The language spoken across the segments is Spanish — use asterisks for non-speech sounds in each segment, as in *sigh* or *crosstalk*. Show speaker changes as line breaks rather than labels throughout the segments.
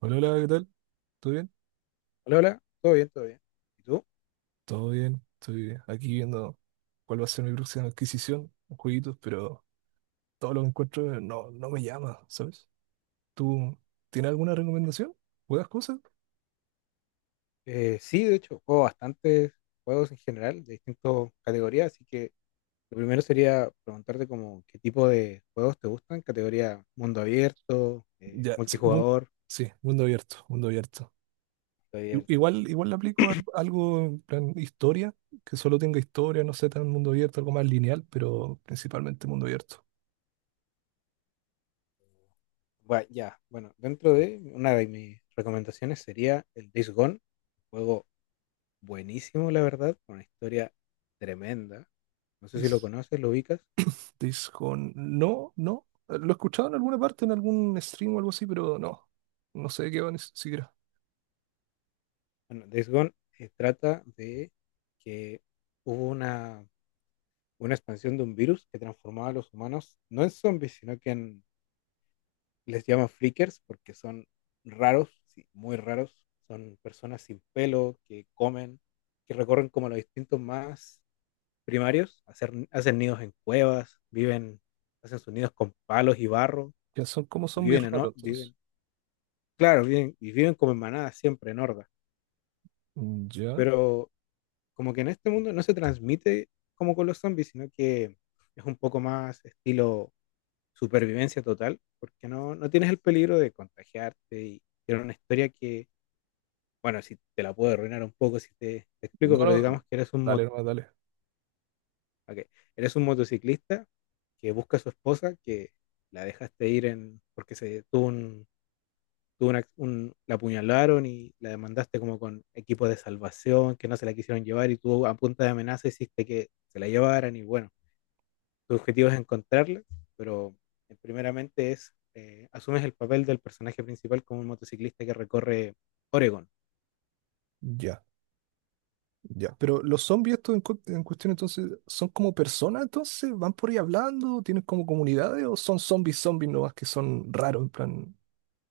Hola, hola, ¿qué tal? ¿Todo bien?
Hola, hola, todo bien, todo bien. ¿Y tú?
Todo bien. Estoy aquí viendo cuál va a ser mi próxima adquisición, jueguitos, pero todo lo que encuentro no me llama, ¿sabes? ¿Tú tienes alguna recomendación? ¿Juegas cosas?
Sí, de hecho, juego bastantes juegos en general, de distintas categorías, así que lo primero sería preguntarte como qué tipo de juegos te gustan, categoría mundo abierto,
Ya, sí,
multijugador,
sí, mundo abierto, mundo abierto.
mundo abierto.
Igual, igual le aplico algo en plan historia, que solo tenga historia, no sé, tan mundo abierto, algo más lineal, pero principalmente mundo abierto.
Bueno, ya, bueno, dentro de una de mis recomendaciones sería el Days Gone, juego buenísimo, la verdad, con una historia tremenda. No sé si lo
Es.
conoces, lo ubicas.
Dishonored. No, no. Lo he escuchado en alguna parte, en algún stream o algo así, pero no. No sé de qué va ni siquiera.
Bueno, Days Gone trata de que hubo una expansión de un virus que transformaba a los humanos no en zombies, sino que en, les llaman flickers porque son raros, sí, muy raros. Son personas sin pelo que comen, que recorren como los distintos más primarios, hacen nidos en cuevas, viven, hacen sus nidos con palos y barro
Ya son como
y
zombies
viven en,
raros, entonces.
viven, claro, viven, y viven como en manadas siempre, en hordas.
Mm, ya.
Pero como que en este mundo no se transmite como con los zombies, sino que es un poco más estilo supervivencia total, porque no, no tienes el peligro de contagiarte y era una historia que, bueno, si te la puedo arruinar un poco si te, te explico,
No,
pero digamos
no.
que eres un,
Dale, nomás, dale.
ok, eres un motociclista que busca a su esposa, que la dejaste ir en, porque se tuvo un, tuvo la apuñalaron y la demandaste como con equipo de salvación, que no se la quisieron llevar y tú a punta de amenaza hiciste que se la llevaran y bueno tu objetivo es encontrarla, pero primeramente es, asumes el papel del personaje principal como un motociclista que recorre Oregón.
Ya, ya. Pero los zombies estos en, en cuestión, entonces, ¿son como personas, entonces? ¿Van por ahí hablando? ¿Tienen como comunidades? ¿O son zombies, zombies nomás que son raros, en plan,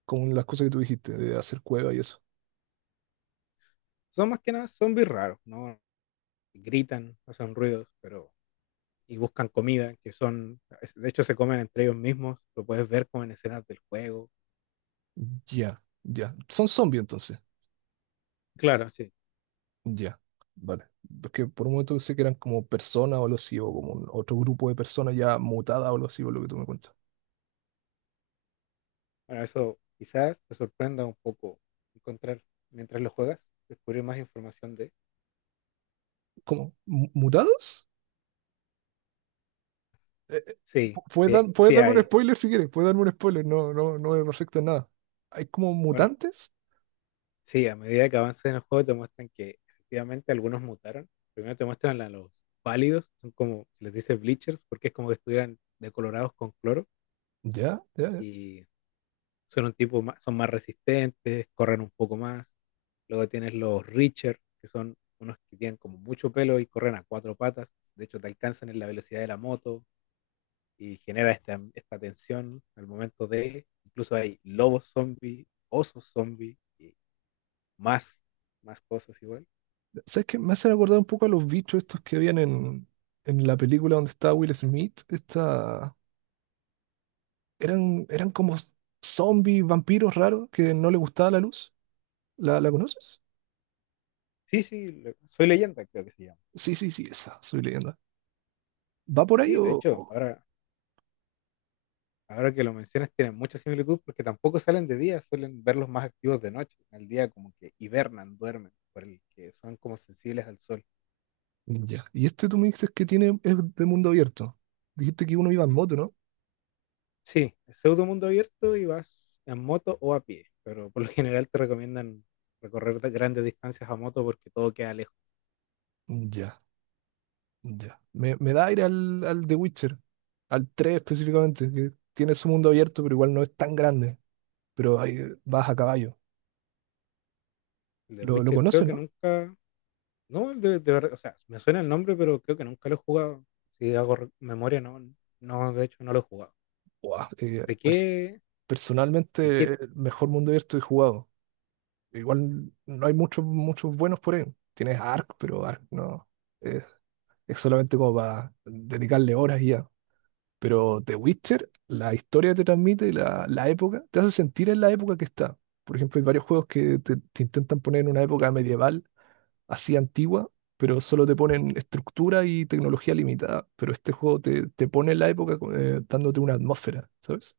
como las cosas que tú dijiste, de hacer cueva y eso?
Son más que nada zombies raros, ¿no? Gritan, hacen ruidos, pero y buscan comida, que son, de hecho se comen entre ellos mismos, lo puedes ver como en escenas del juego.
Ya, ya. Son zombies, entonces.
Claro, sí.
Ya, vale. Es que por un momento pensé que eran como personas o algo así, o como otro grupo de personas ya mutadas o algo así, por lo que tú me cuentas.
Bueno, eso quizás te sorprenda un poco encontrar mientras lo juegas, descubrir más información de...
¿Cómo? ¿Mutados? Eh, eh,
Sí,
¿Puedes
sí,
puedes
sí
darme un
hay.
spoiler si quieres? ¿Puedes darme un spoiler? No, no, no me afecta en nada. ¿Hay como
Bueno,
mutantes?
sí, a medida que avanzas en el juego te muestran que efectivamente algunos mutaron. Primero te muestran a los pálidos, son como, les dice bleachers, porque es como que estuvieran decolorados con cloro
Ya, ya, ya.
y son un tipo más, son más resistentes, corren un poco más. Luego tienes los richer, que son unos que tienen como mucho pelo y corren a cuatro patas, de hecho te alcanzan en la velocidad de la moto y genera esta tensión al momento de, incluso hay lobos zombies, osos zombies y más, más cosas igual.
¿Sabes qué? Me hacen acordar un poco a los bichos estos que habían en la película donde estaba Will Smith. Esta... Eran, eran como zombies, vampiros raros que no les gustaba la luz. ¿La, la conoces?
Sí, sí, soy leyenda, creo que se llama.
Sí, sí, sí, esa. Soy leyenda. ¿Va por ahí
Sí, de
o...?
hecho, ahora, ahora que lo mencionas, tienen mucha similitud porque tampoco salen de día, suelen verlos más activos de noche. En el día como que hibernan, duermen, por el que son como sensibles al sol.
Ya. Y este tú me dices que tiene, es de mundo abierto. Dijiste que uno iba en moto, ¿no?
Sí, es pseudo mundo abierto y vas en moto o a pie, pero por lo general te recomiendan recorrer grandes distancias a moto porque todo queda lejos.
Ya, ya. Me da aire al, al The Witcher, al 3 específicamente, que tiene su mundo abierto, pero igual no es tan grande. Pero ahí vas a caballo.
El de
Lo
Witcher creo
conoces,
que
¿no?
nunca, no, el de verdad, o sea, me suena el nombre, pero creo que nunca lo he jugado. Si hago memoria, no, no, de hecho no lo he jugado.
Buah,
¿De qué? De
personalmente,
Kit,
el mejor mundo abierto que he jugado. Igual no hay muchos muchos buenos por ahí. Tienes Ark, pero Ark no. Es, es solamente como para dedicarle horas y ya. Pero The Witcher, la historia te transmite, la época, te hace sentir en la época que está. Por ejemplo, hay varios juegos que te intentan poner en una época medieval, así antigua, pero solo te ponen estructura y tecnología limitada. Pero este juego te, te pone en la época dándote una atmósfera, ¿sabes?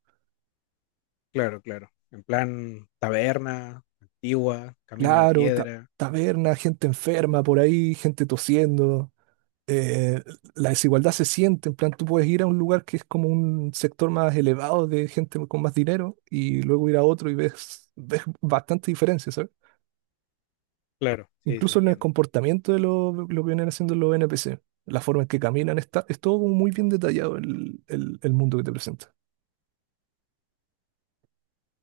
claro, claro. En plan taberna, antigua, camino de
Claro,
piedra.
taberna, gente enferma por ahí, gente tosiendo, eh, la desigualdad se siente, en plan, tú puedes ir a un lugar que es como un sector más elevado de gente con más dinero y luego ir a otro y ves, *laughs* ves bastante diferencia, ¿sabes?
Claro, sí, sí,
Incluso en el
entiendo.
comportamiento de lo que vienen haciendo los NPC, la forma en que caminan, está, es todo como muy bien detallado el, el mundo que te presenta.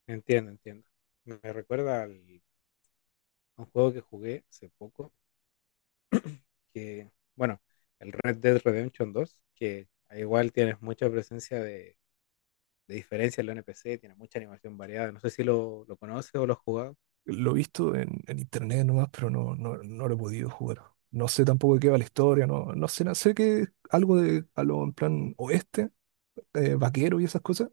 Entiendo, entiendo. Me recuerda al, a un juego que jugué hace poco, que, bueno, el Red Dead Redemption 2, que igual tienes mucha presencia de diferencia en la NPC, tiene mucha animación variada. No sé si lo, lo conoces o lo has jugado.
Lo he visto en internet nomás, pero no, no, no lo he podido jugar. No sé tampoco de qué va la historia, no, no sé, no sé que algo de, a lo en plan oeste, vaquero y esas cosas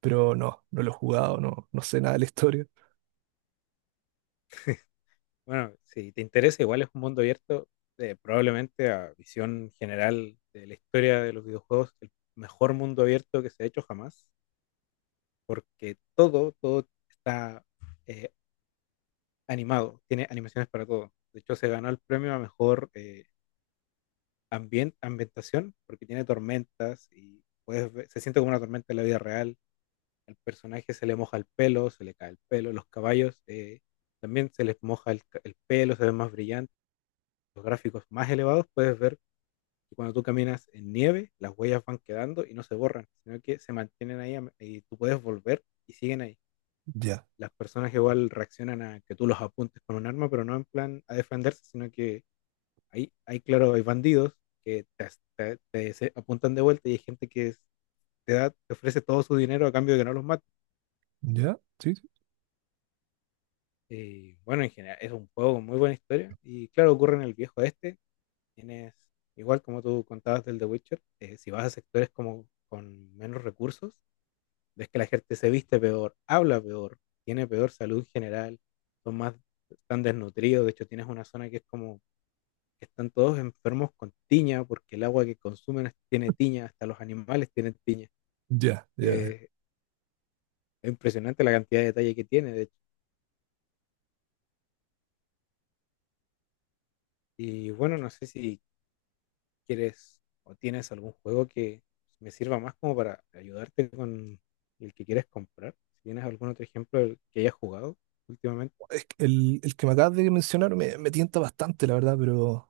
pero no, no lo he jugado, no, no sé nada de la historia.
Bueno, si te interesa, igual es un mundo abierto, probablemente a visión general de la historia de los videojuegos, el mejor mundo abierto que se ha hecho jamás. Porque todo, todo está eh, animado, tiene animaciones para todo. De hecho, se ganó el premio a mejor ambientación porque tiene tormentas y puedes ver- se siente como una tormenta en la vida real. Al personaje se le moja el pelo, se le cae el pelo. Los caballos también se les moja el, el pelo, se ven más brillantes. Los gráficos más elevados puedes ver que cuando tú caminas en nieve, las huellas van quedando y no se borran, sino que se mantienen ahí y tú puedes volver y siguen ahí.
Ya,
Las personas igual reaccionan a que tú los apuntes con un arma, pero no en plan a defenderse, sino que hay claro, hay bandidos que te, apuntan de vuelta y hay gente que es- te, da, te ofrece todo su dinero a cambio de que no los mate.
ya, sí, sí,
Y bueno, en general es un juego con muy buena historia y claro, ocurre en el viejo este. Tienes, igual como tú contabas del The Witcher, si vas a sectores como con menos recursos, es que la gente se viste peor, habla peor, tiene peor salud general, son más, están desnutridos, de hecho tienes una zona que es como que están todos enfermos con tiña, porque el agua que consumen es- tiene tiña, hasta los animales tienen tiña.
ya, ya. Ya.
Eh, es impresionante la cantidad de detalle que tiene, de hecho. Y bueno, no sé si quieres o tienes algún juego que me sirva más como para ayudarte con el que quieres comprar. Si tienes algún otro ejemplo del que hayas jugado últimamente.
Es que el que me acabas de mencionar me, me tienta bastante, la verdad, pero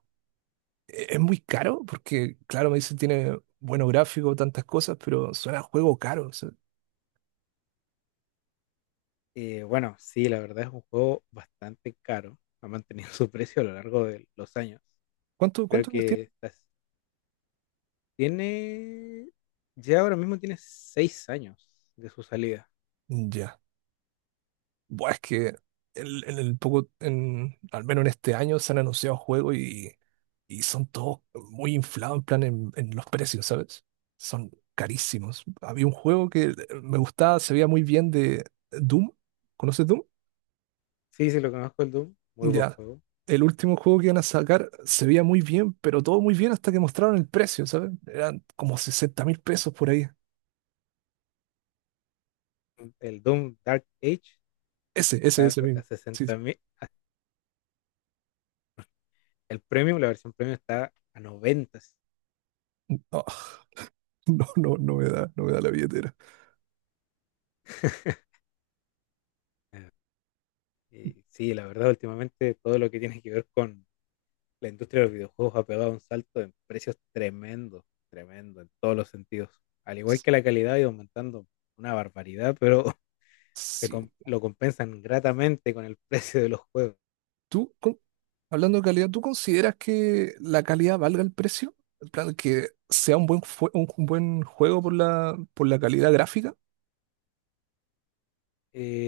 es muy caro porque, claro, me dicen tiene buenos gráficos, tantas cosas, pero suena a juego caro. O sea,
Bueno, sí, la verdad es un juego bastante caro. Ha mantenido *laughs* su precio a lo largo de los años.
¿cuánto,
Creo
cuántos años tiene?
que está- tiene, ya ahora mismo tiene 6 años de su salida.
Ya, buah, es que el, en el poco, en, al menos en este año se han anunciado juegos y son todos muy inflados en plan en los precios, ¿sabes? Son carísimos. Había un juego que me gustaba, se veía muy bien de Doom. ¿Conoces Doom?
Sí, sí, lo conozco el Doom. Muy buen
Ya.
juego.
El último juego que iban a sacar se veía muy bien, pero todo muy bien hasta que mostraron el precio, ¿sabes? Eran como 60.000 pesos por ahí.
El Doom Dark Age
Ese, ese,
está
ese
a
mismo. Sí, sí.
60.000. El premium, la versión premium está a 90.
Ah, *laughs* no, no, no me da, no me da la billetera.
*laughs* Y sí, la verdad, últimamente todo lo que tiene que ver con la industria de los videojuegos ha pegado un salto en precios tremendo, tremendo en todos los sentidos. Al igual que la calidad ha ido aumentando una barbaridad, pero *laughs*
Sí.
lo compensan gratamente con el *laughs* precio de los juegos.
¿Tú? Hablando de calidad, ¿tú consideras que la calidad valga el precio? En plan, que sea un buen, un buen juego por la calidad gráfica.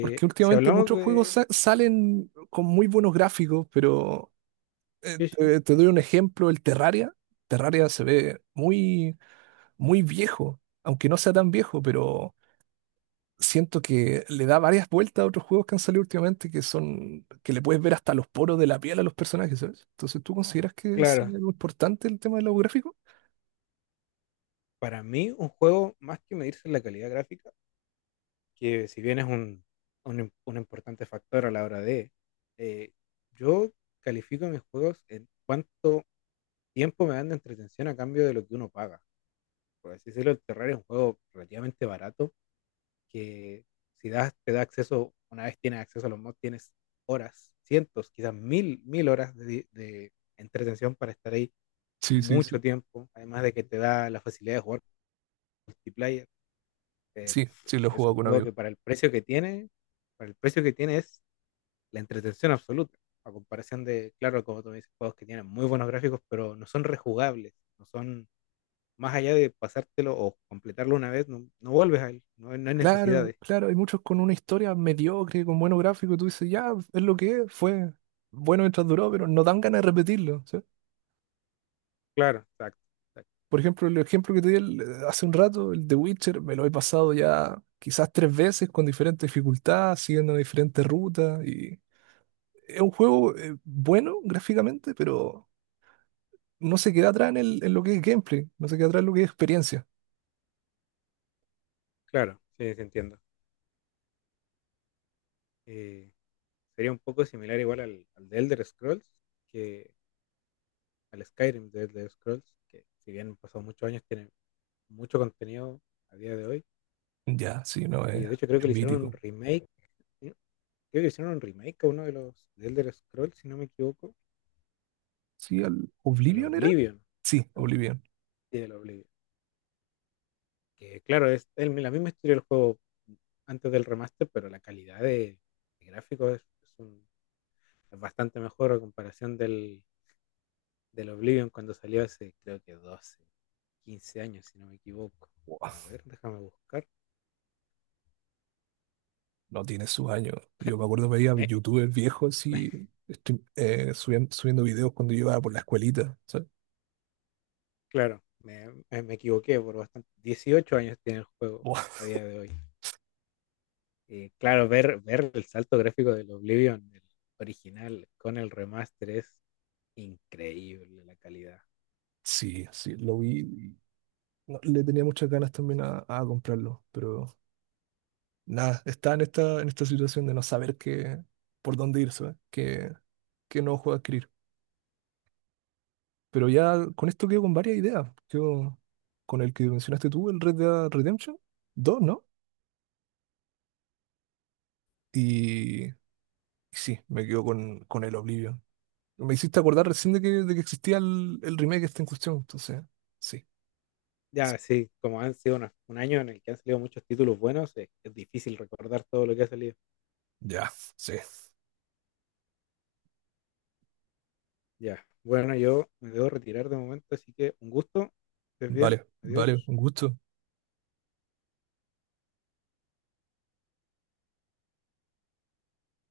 Porque
Si
últimamente
hablamos
muchos juegos
de
salen con muy buenos gráficos, pero
Yoshi,
te, te doy un ejemplo, el Terraria. Terraria se ve muy, muy viejo, aunque no sea tan viejo, pero siento que le da varias vueltas a otros juegos que han salido últimamente que son, que le puedes ver hasta los poros de la piel a los personajes, ¿sabes? Entonces, ¿tú consideras que es
claro,
algo importante el tema de los gráficos?
para mí un juego más que medirse en la calidad gráfica, que si bien es un, un importante factor a la hora de, eh, yo califico mis juegos en cuánto tiempo me dan de entretención a cambio de lo que uno paga. Por así decirlo, el Terraria es un juego relativamente barato que si das, te da acceso, una vez tienes acceso a los mods, tienes horas, cientos, quizás mil, mil horas de entretención para estar ahí
Sí, sí,
mucho
sí.
tiempo, además de que te da la facilidad de jugar multiplayer. Es,
Sí, sí, lo he
es
jugado
un
con
juego
amigos.
que para el precio que tiene, para el precio que tiene es la entretención absoluta, a comparación de, claro, como tú me dices, juegos que tienen muy buenos gráficos, pero no son rejugables, no son más allá de pasártelo o completarlo una vez, no, no vuelves a él, no, no hay
Claro,
necesidades.
claro, hay muchos con una historia mediocre, con buenos gráficos, y tú dices, ya, es lo que es, fue bueno mientras duró, pero no dan ganas de repetirlo, ¿sí?
Claro, exacto, exacto,
Por ejemplo, el ejemplo que te di hace un rato, el de Witcher, me lo he pasado ya quizás tres veces con diferentes dificultades, siguiendo diferentes rutas, y es un juego bueno gráficamente, pero no se queda atrás en, en lo que es gameplay, no se queda atrás en lo que es experiencia.
claro, sí, sí entiendo. Eh, Sería un poco similar igual al, al de Elder Scrolls, que al Skyrim de Elder Scrolls, que si bien han pasado muchos años, tiene mucho contenido a día de hoy.
Ya, sí, no,
Y de hecho creo que
es
le hicieron un
mítico.
remake, ¿sí? Creo que le hicieron un remake a uno de los de Elder Scrolls, si no me equivoco,
Sí, al
al
Oblivion era.
Oblivion.
Sí,
Al,
Oblivion.
sí, al Oblivion. Que claro, es el- la misma historia del juego antes del remaster, pero la calidad de gráficos es un- es bastante mejor a comparación del, del Oblivion cuando salió hace creo que 12 15 años, si no me equivoco.
Buah,
A ver, déjame buscar.
no tiene sus años. Yo me acuerdo veía
Me,
youtubers viejos
me-
así,
*laughs*
estoy, subiendo, subiendo videos cuando yo iba por la escuelita. ¿Sabes?
claro, me equivoqué por bastante. 18 años tiene el juego
Buah,
a día de hoy. Claro, ver el salto gráfico del Oblivion, el original, con el remaster es increíble la calidad.
sí, sí, lo vi. Y le tenía muchas ganas también a comprarlo, pero nada, está en esta situación de no saber qué, por dónde ir, ¿sabes? Qué, qué nuevo juego adquirir. Pero ya con esto quedo con varias ideas. Yo, con el que mencionaste tú, el Red Dead Redemption 2, ¿no? Y sí, me quedo con el Oblivion. Me hiciste acordar recién de que existía el remake este en cuestión, entonces, sí.
Ya, sí, como han sido un año en el que han salido muchos títulos buenos, es difícil recordar todo lo que ha salido.
Ya, sí.
Ya, bueno, yo me debo retirar de momento, así que un gusto, estés bien,
Vale, vale,
adiós.
un gusto.